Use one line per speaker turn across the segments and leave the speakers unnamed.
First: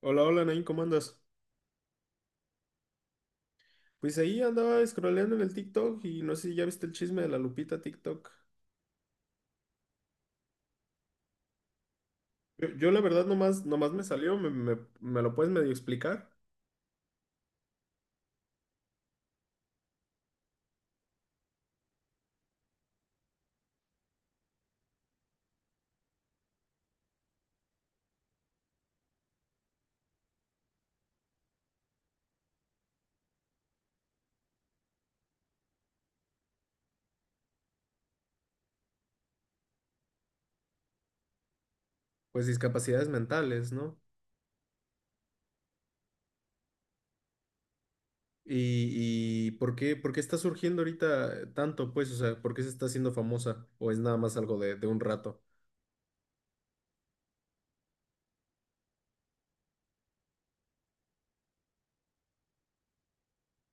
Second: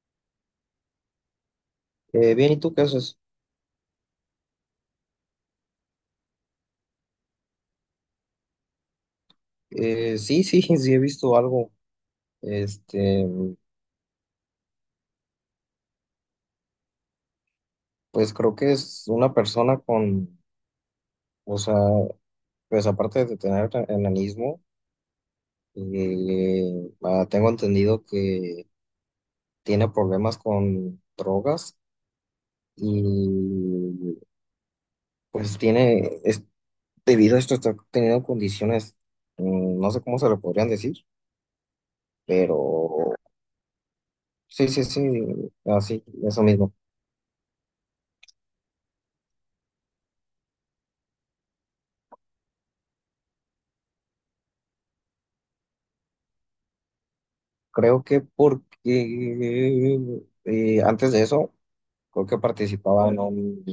Hola, hola, Nain, ¿cómo andas?
Bien, ¿y tú qué haces?
Pues ahí andaba scrolleando en el TikTok y no sé si ya viste el chisme de la Lupita TikTok.
Sí, sí, sí he visto algo.
Yo la
Este,
verdad nomás me salió, me lo puedes medio explicar,
pues creo que es una persona con, o sea, pues aparte de tener enanismo, tengo entendido que tiene problemas con drogas y pues tiene, es, debido a esto está teniendo condiciones, no sé cómo se le podrían decir,
pues discapacidades
pero
mentales, ¿no?
sí, sí, sí, así, eso mismo.
Y, y ¿por qué está surgiendo ahorita tanto, pues? O sea, ¿por qué se está haciendo famosa? ¿O es nada más algo de un rato?
Creo que porque antes de eso, creo que participaba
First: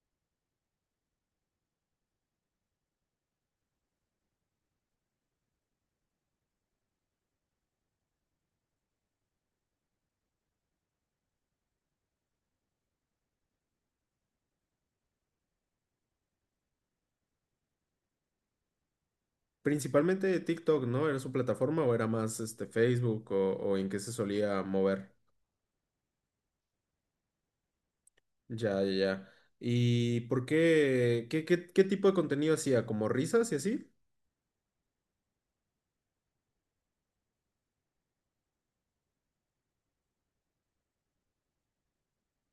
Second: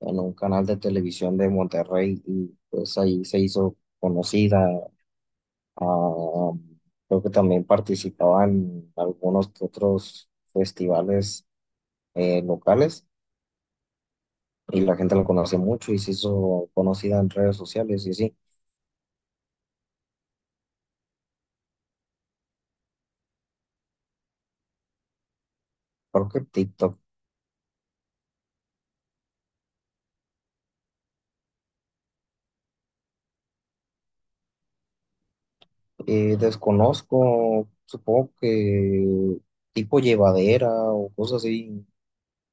en un canal de televisión de Monterrey y pues ahí se hizo conocida. Ah, creo que también participaba en algunos que otros festivales locales y la gente lo conoce mucho y se hizo conocida en redes sociales y sí,
Principalmente de TikTok, ¿no? ¿Era su plataforma o era más este, Facebook o en qué se solía mover?
creo que TikTok.
Ya. ¿Y por qué? ¿Qué tipo de contenido hacía? ¿Como risas y así?
Desconozco, supongo que tipo llevadera o cosas así.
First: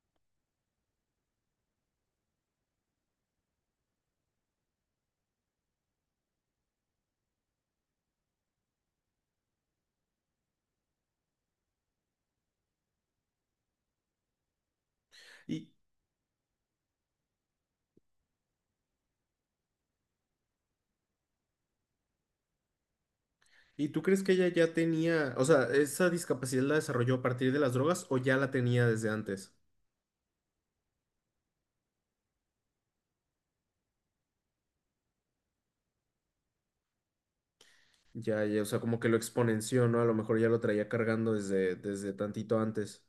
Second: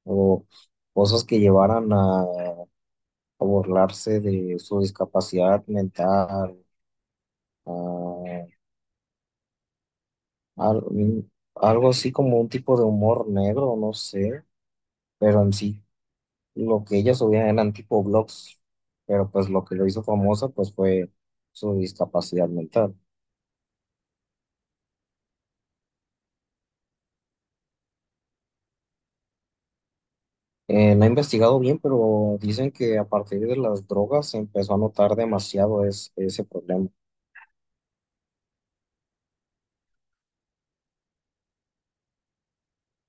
O cosas que llevaran a burlarse de su discapacidad mental, a- algo así como un tipo de humor negro, no sé, pero en
¿Y,
sí lo que ellas subían eran tipo blogs, pero pues lo que lo hizo famosa pues fue su discapacidad mental.
y tú crees que ella ya tenía, o sea, esa discapacidad la desarrolló a partir de las drogas o ya la tenía desde antes?
No he investigado bien, pero dicen que a partir de las drogas se empezó a notar demasiado ese problema.
Ya, ya, o sea, como que lo exponenció, ¿no? A lo mejor ya lo traía cargando desde tantito antes.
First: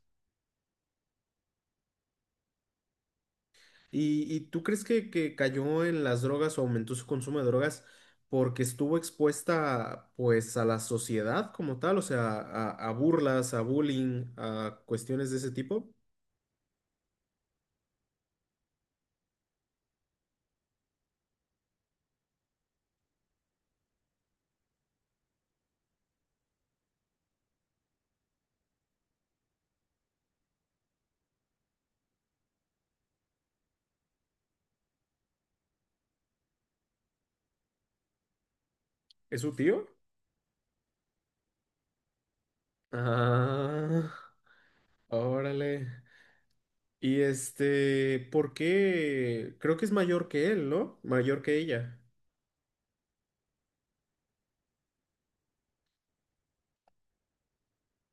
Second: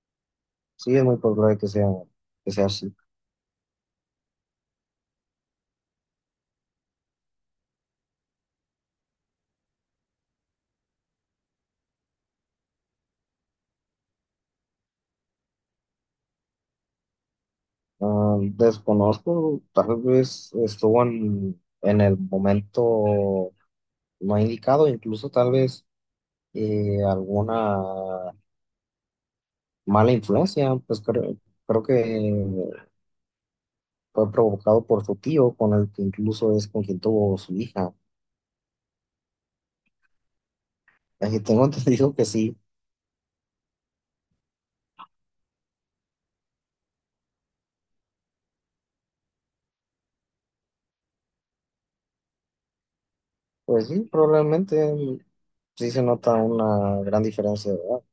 Sí, es muy probable que sea así.
¿Y tú crees que cayó en las drogas o aumentó su consumo de drogas porque estuvo expuesta, pues, a la sociedad como tal? O sea, a burlas, a bullying, a cuestiones de ese tipo.
Ah, desconozco, tal vez estuvo en el momento no indicado, incluso tal vez alguna mala influencia, pues creo que fue provocado por su tío, con el que incluso es con quien tuvo su hija.
¿Es su tío?
Tengo entendido que sí,
Ah, órale. Y este, ¿por qué? Creo que es mayor que él, ¿no? Mayor que ella.
pues sí, probablemente sí se nota una gran diferencia, ¿verdad?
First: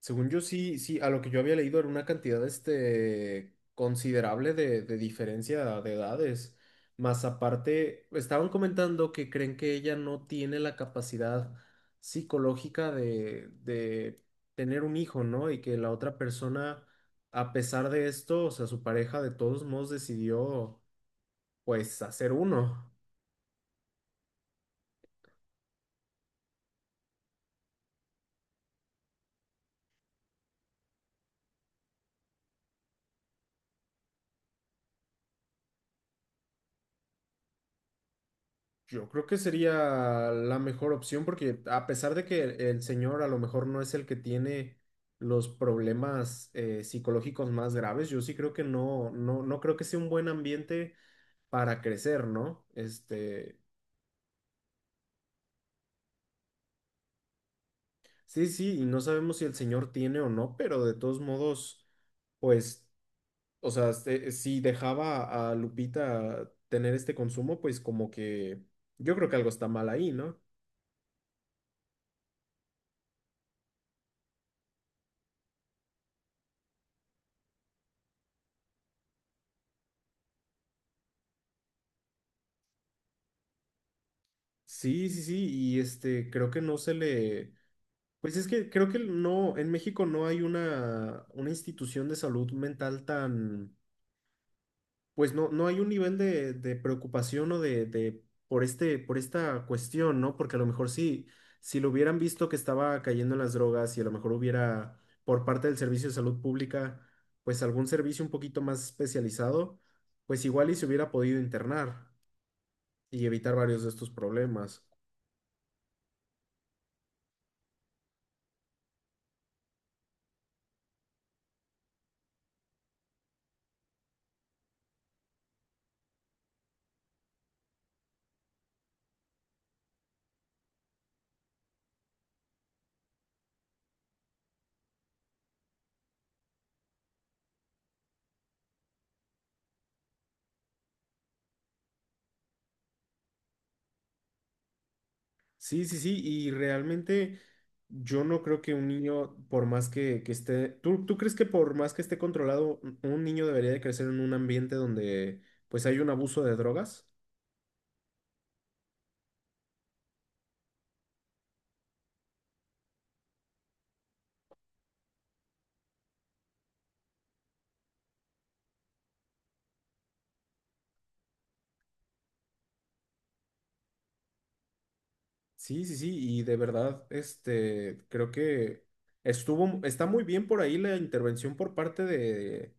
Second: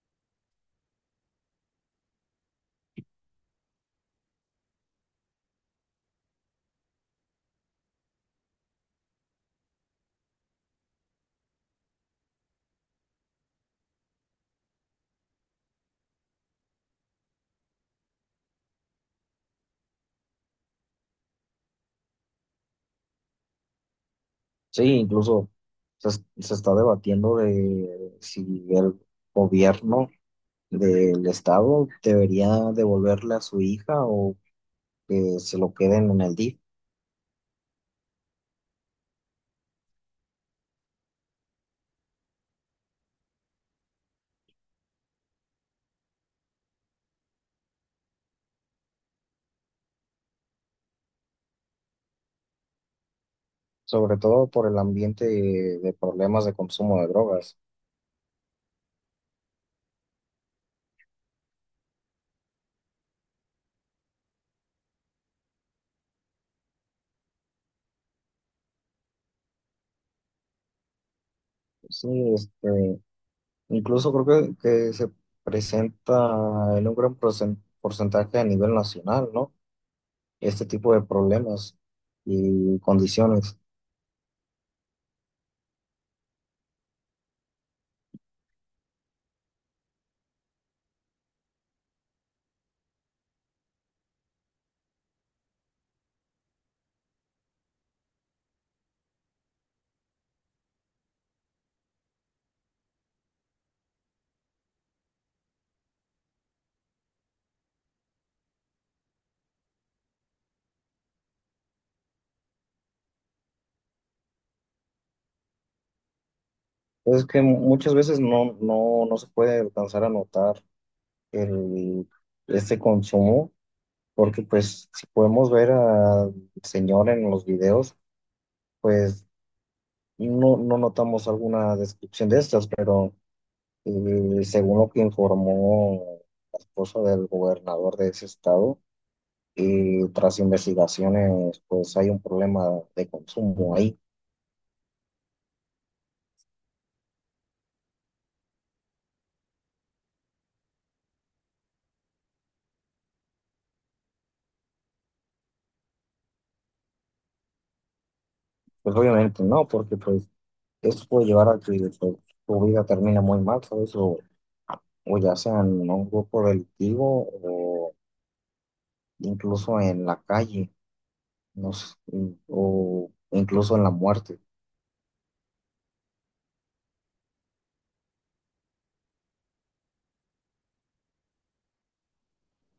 Según yo, sí, sí, a lo que yo había leído era una cantidad, este, considerable de diferencia de edades. Más aparte, estaban comentando que creen que ella no tiene la capacidad psicológica de tener un hijo, ¿no? Y que la otra persona, a pesar de esto, o sea, su pareja de todos modos decidió, pues, hacer uno.
Sí, incluso se está debatiendo de si el gobierno del Estado debería devolverle a su hija o que se lo queden en el DIF,
Yo creo que sería la mejor opción porque a pesar de que el señor a lo mejor no es el que tiene los problemas psicológicos más graves, yo sí creo que no, no, no creo que sea un buen ambiente para crecer, ¿no? Este,
sobre todo por el ambiente de problemas de consumo de drogas.
sí, sí, y no sabemos si el señor tiene o no, pero de todos modos, pues, o sea, este, si dejaba a Lupita tener este consumo, pues como que yo creo que algo está mal ahí, ¿no?
Sí, este, incluso creo que se presenta en un gran porcentaje a nivel nacional, ¿no? Este tipo de problemas y condiciones.
Sí, sí, sí, y este, creo que no se le, pues es que creo que no, en México no hay una institución de salud mental tan, pues no, no hay un nivel de preocupación o de, por este, por esta cuestión, ¿no? Porque a lo mejor sí, si lo hubieran visto que estaba cayendo en las drogas y a lo mejor hubiera, por parte del Servicio de Salud Pública, pues algún servicio un poquito más especializado, pues igual y se hubiera podido internar y evitar varios de estos problemas.
Es que muchas veces no se puede alcanzar a notar el, este consumo porque pues si podemos ver al señor en los videos, pues no, no notamos alguna descripción de estas, pero según lo que informó la esposa del gobernador de ese estado, y tras investigaciones, pues hay un problema de consumo ahí.
Sí, sí, sí, y realmente yo no creo que un niño, por más que esté, ¿tú, tú crees que por más que esté controlado, un niño debería de crecer en un ambiente donde pues hay un abuso de drogas?
Pues obviamente no, porque pues esto puede llevar a que pues, tu vida termine muy mal, ¿sabes? O ya sea en un grupo delictivo o incluso en la calle. Nos o incluso en la muerte.
Sí, sí, sí, y de verdad, este, creo que estuvo, está muy bien por ahí la intervención por parte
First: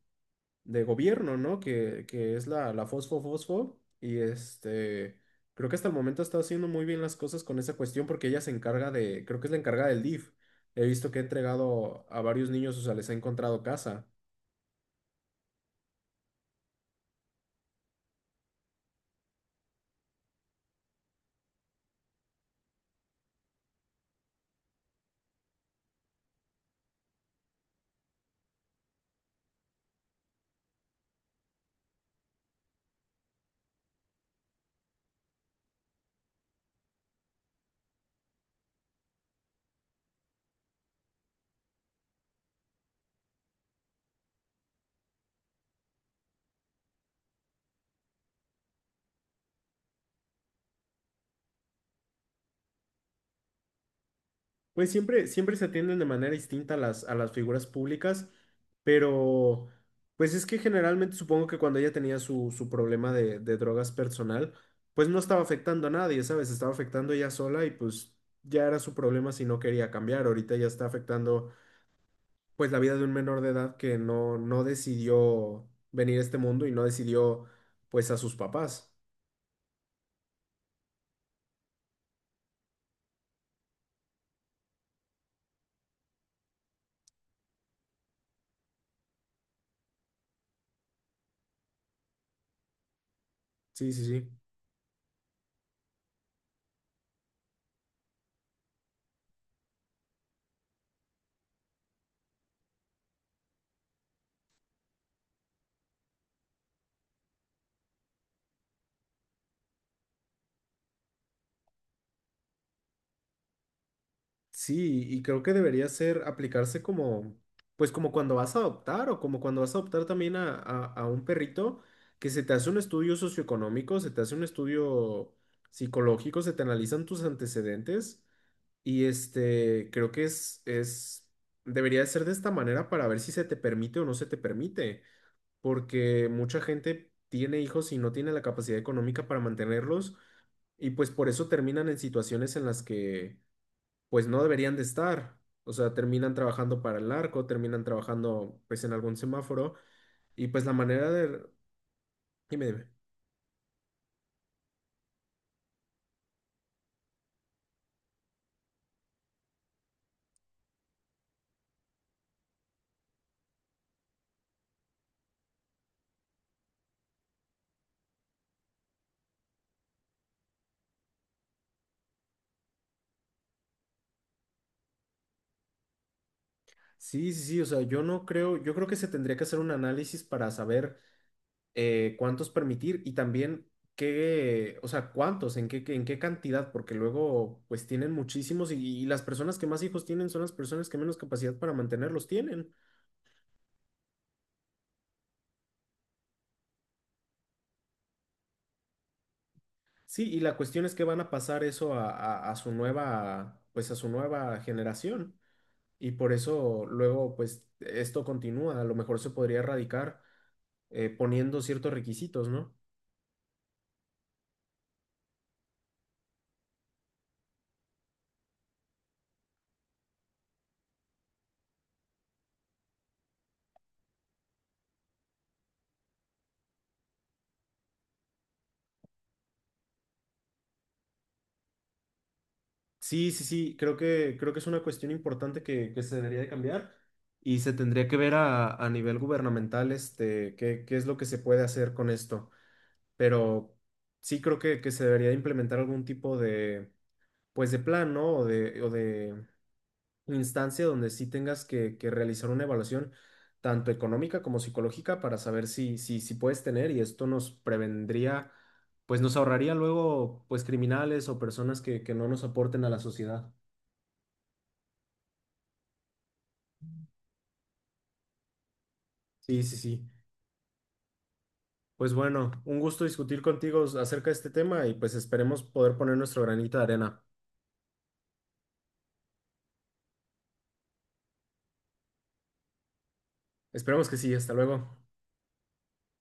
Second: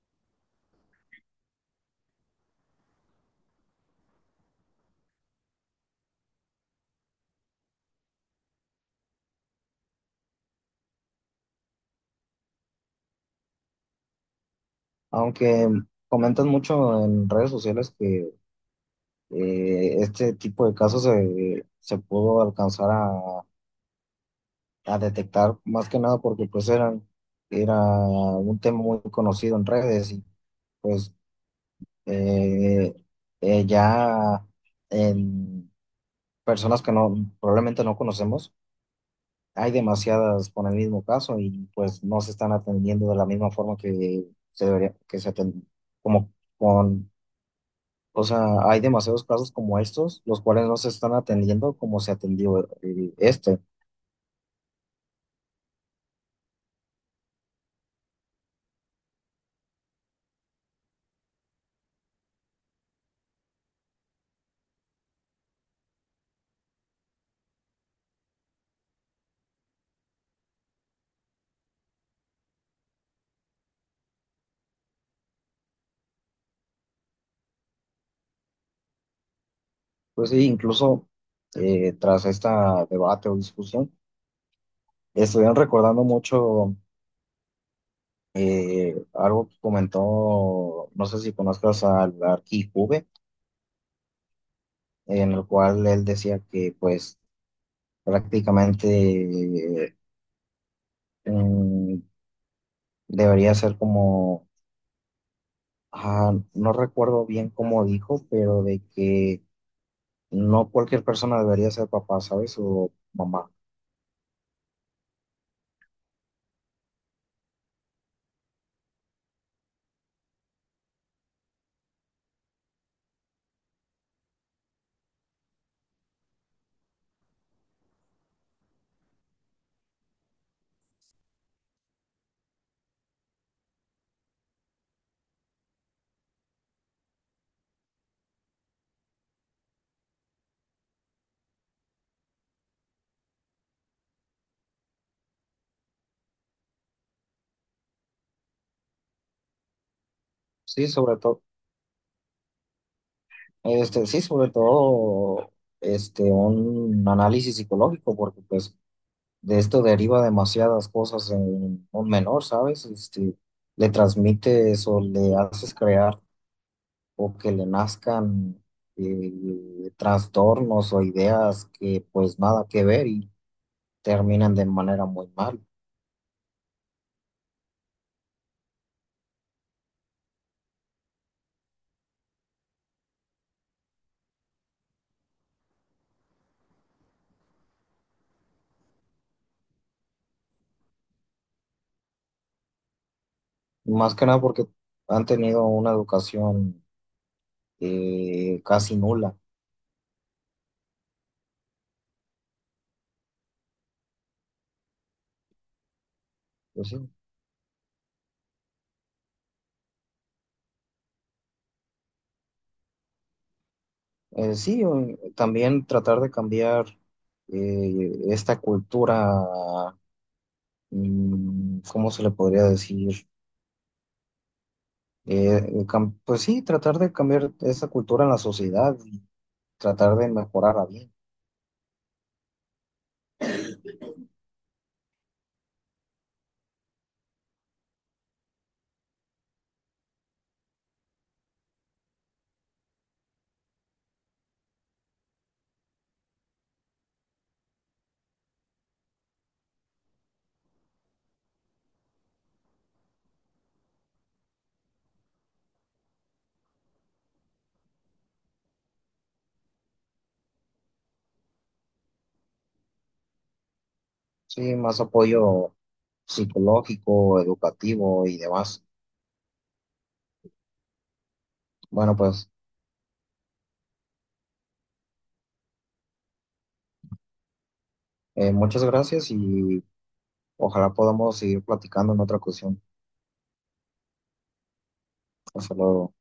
de gobierno, ¿no? Que es la, la Fosfo Fosfo. Y este, creo que hasta el momento está haciendo muy bien las cosas con esa cuestión porque ella se encarga de, creo que es la encargada del DIF. He visto que ha entregado a varios niños, o sea, les ha encontrado casa.
Aunque comentan mucho en redes sociales que este tipo de casos se pudo alcanzar a detectar más que nada porque pues era un tema muy conocido en redes y pues eh, ya en personas que no, probablemente no conocemos hay demasiadas con el mismo caso y pues no se están atendiendo de la misma forma que se debería, que se atend- como con, o sea, hay demasiados casos como estos, los cuales no se están atendiendo como se atendió este.
Pues siempre, siempre se atienden de manera distinta a las figuras públicas, pero pues es que generalmente supongo que cuando ella tenía su, su problema de drogas personal, pues no estaba afectando a nadie, ¿sabes? Estaba afectando ella sola y pues ya era su problema si no quería cambiar. Ahorita ya está afectando pues la vida de un menor de edad que no, no decidió venir a este mundo y no decidió pues a sus papás.
Pues sí, incluso tras esta debate o discusión, estuvieron recordando mucho algo que comentó, no sé si conozcas al Arqui Juve,
Sí, sí, sí.
en el cual él decía que pues prácticamente eh, mm, debería ser como, ah, no recuerdo bien cómo dijo, pero de que no cualquier persona debería ser papá, ¿sabes? O mamá.
Sí, y creo que debería ser aplicarse como, pues como cuando vas a adoptar o como cuando vas a adoptar también a, a un perrito, que se te hace un estudio socioeconómico, se te hace un estudio psicológico, se te analizan tus antecedentes y este, creo que es, debería de ser de esta manera para ver si se te permite o no se te permite, porque mucha gente tiene hijos y no tiene la capacidad económica para mantenerlos y pues por eso terminan en situaciones en las que pues no deberían de estar. O sea, terminan trabajando para el narco, terminan trabajando pues en algún semáforo y pues la
Sí,
manera de... Dime, dime.
sí, sobre todo, este, un análisis psicológico, porque pues de esto deriva demasiadas cosas en un menor, ¿sabes? Este, le transmites o le haces crear o que le nazcan trastornos o ideas que pues nada que ver y terminan de manera muy mal.
Sí, sí, sí, o sea, yo no creo, yo creo que se tendría que hacer un análisis para saber cuántos permitir y también qué, o sea, cuántos, en qué, en qué cantidad, porque luego pues tienen muchísimos y las personas que más hijos tienen son las personas que menos capacidad para mantenerlos tienen.
Más que nada porque han tenido una educación casi nula.
Sí, y la cuestión es que van a pasar eso a, a su nueva, pues a su nueva generación. Y por eso
Pues sí,
luego, pues, esto continúa. A lo mejor se podría erradicar poniendo ciertos requisitos, ¿no?
Sí, también tratar de cambiar esta cultura, ¿cómo se le podría decir? Pues sí, tratar de cambiar esa cultura en la sociedad y tratar de mejorarla bien.
Sí, sí, sí, creo que es una cuestión importante que se debería de cambiar y se tendría que ver a nivel gubernamental, este, qué, qué es lo que se puede hacer con esto. Pero sí creo que se debería de implementar algún tipo de, pues, de plan, ¿no? O de instancia donde sí tengas que realizar una evaluación tanto económica como psicológica para saber si, si, si puedes tener y esto nos prevendría, pues nos ahorraría luego pues criminales o personas que no nos aporten a la sociedad.
Sí, más apoyo psicológico, educativo y demás.
Sí, sí, sí. Pues
Bueno, pues
bueno, un gusto discutir contigo acerca de este tema y pues esperemos poder poner nuestro granito de arena.
muchas gracias y ojalá podamos seguir platicando en otra ocasión.
Esperemos que sí, hasta luego.
Hasta luego.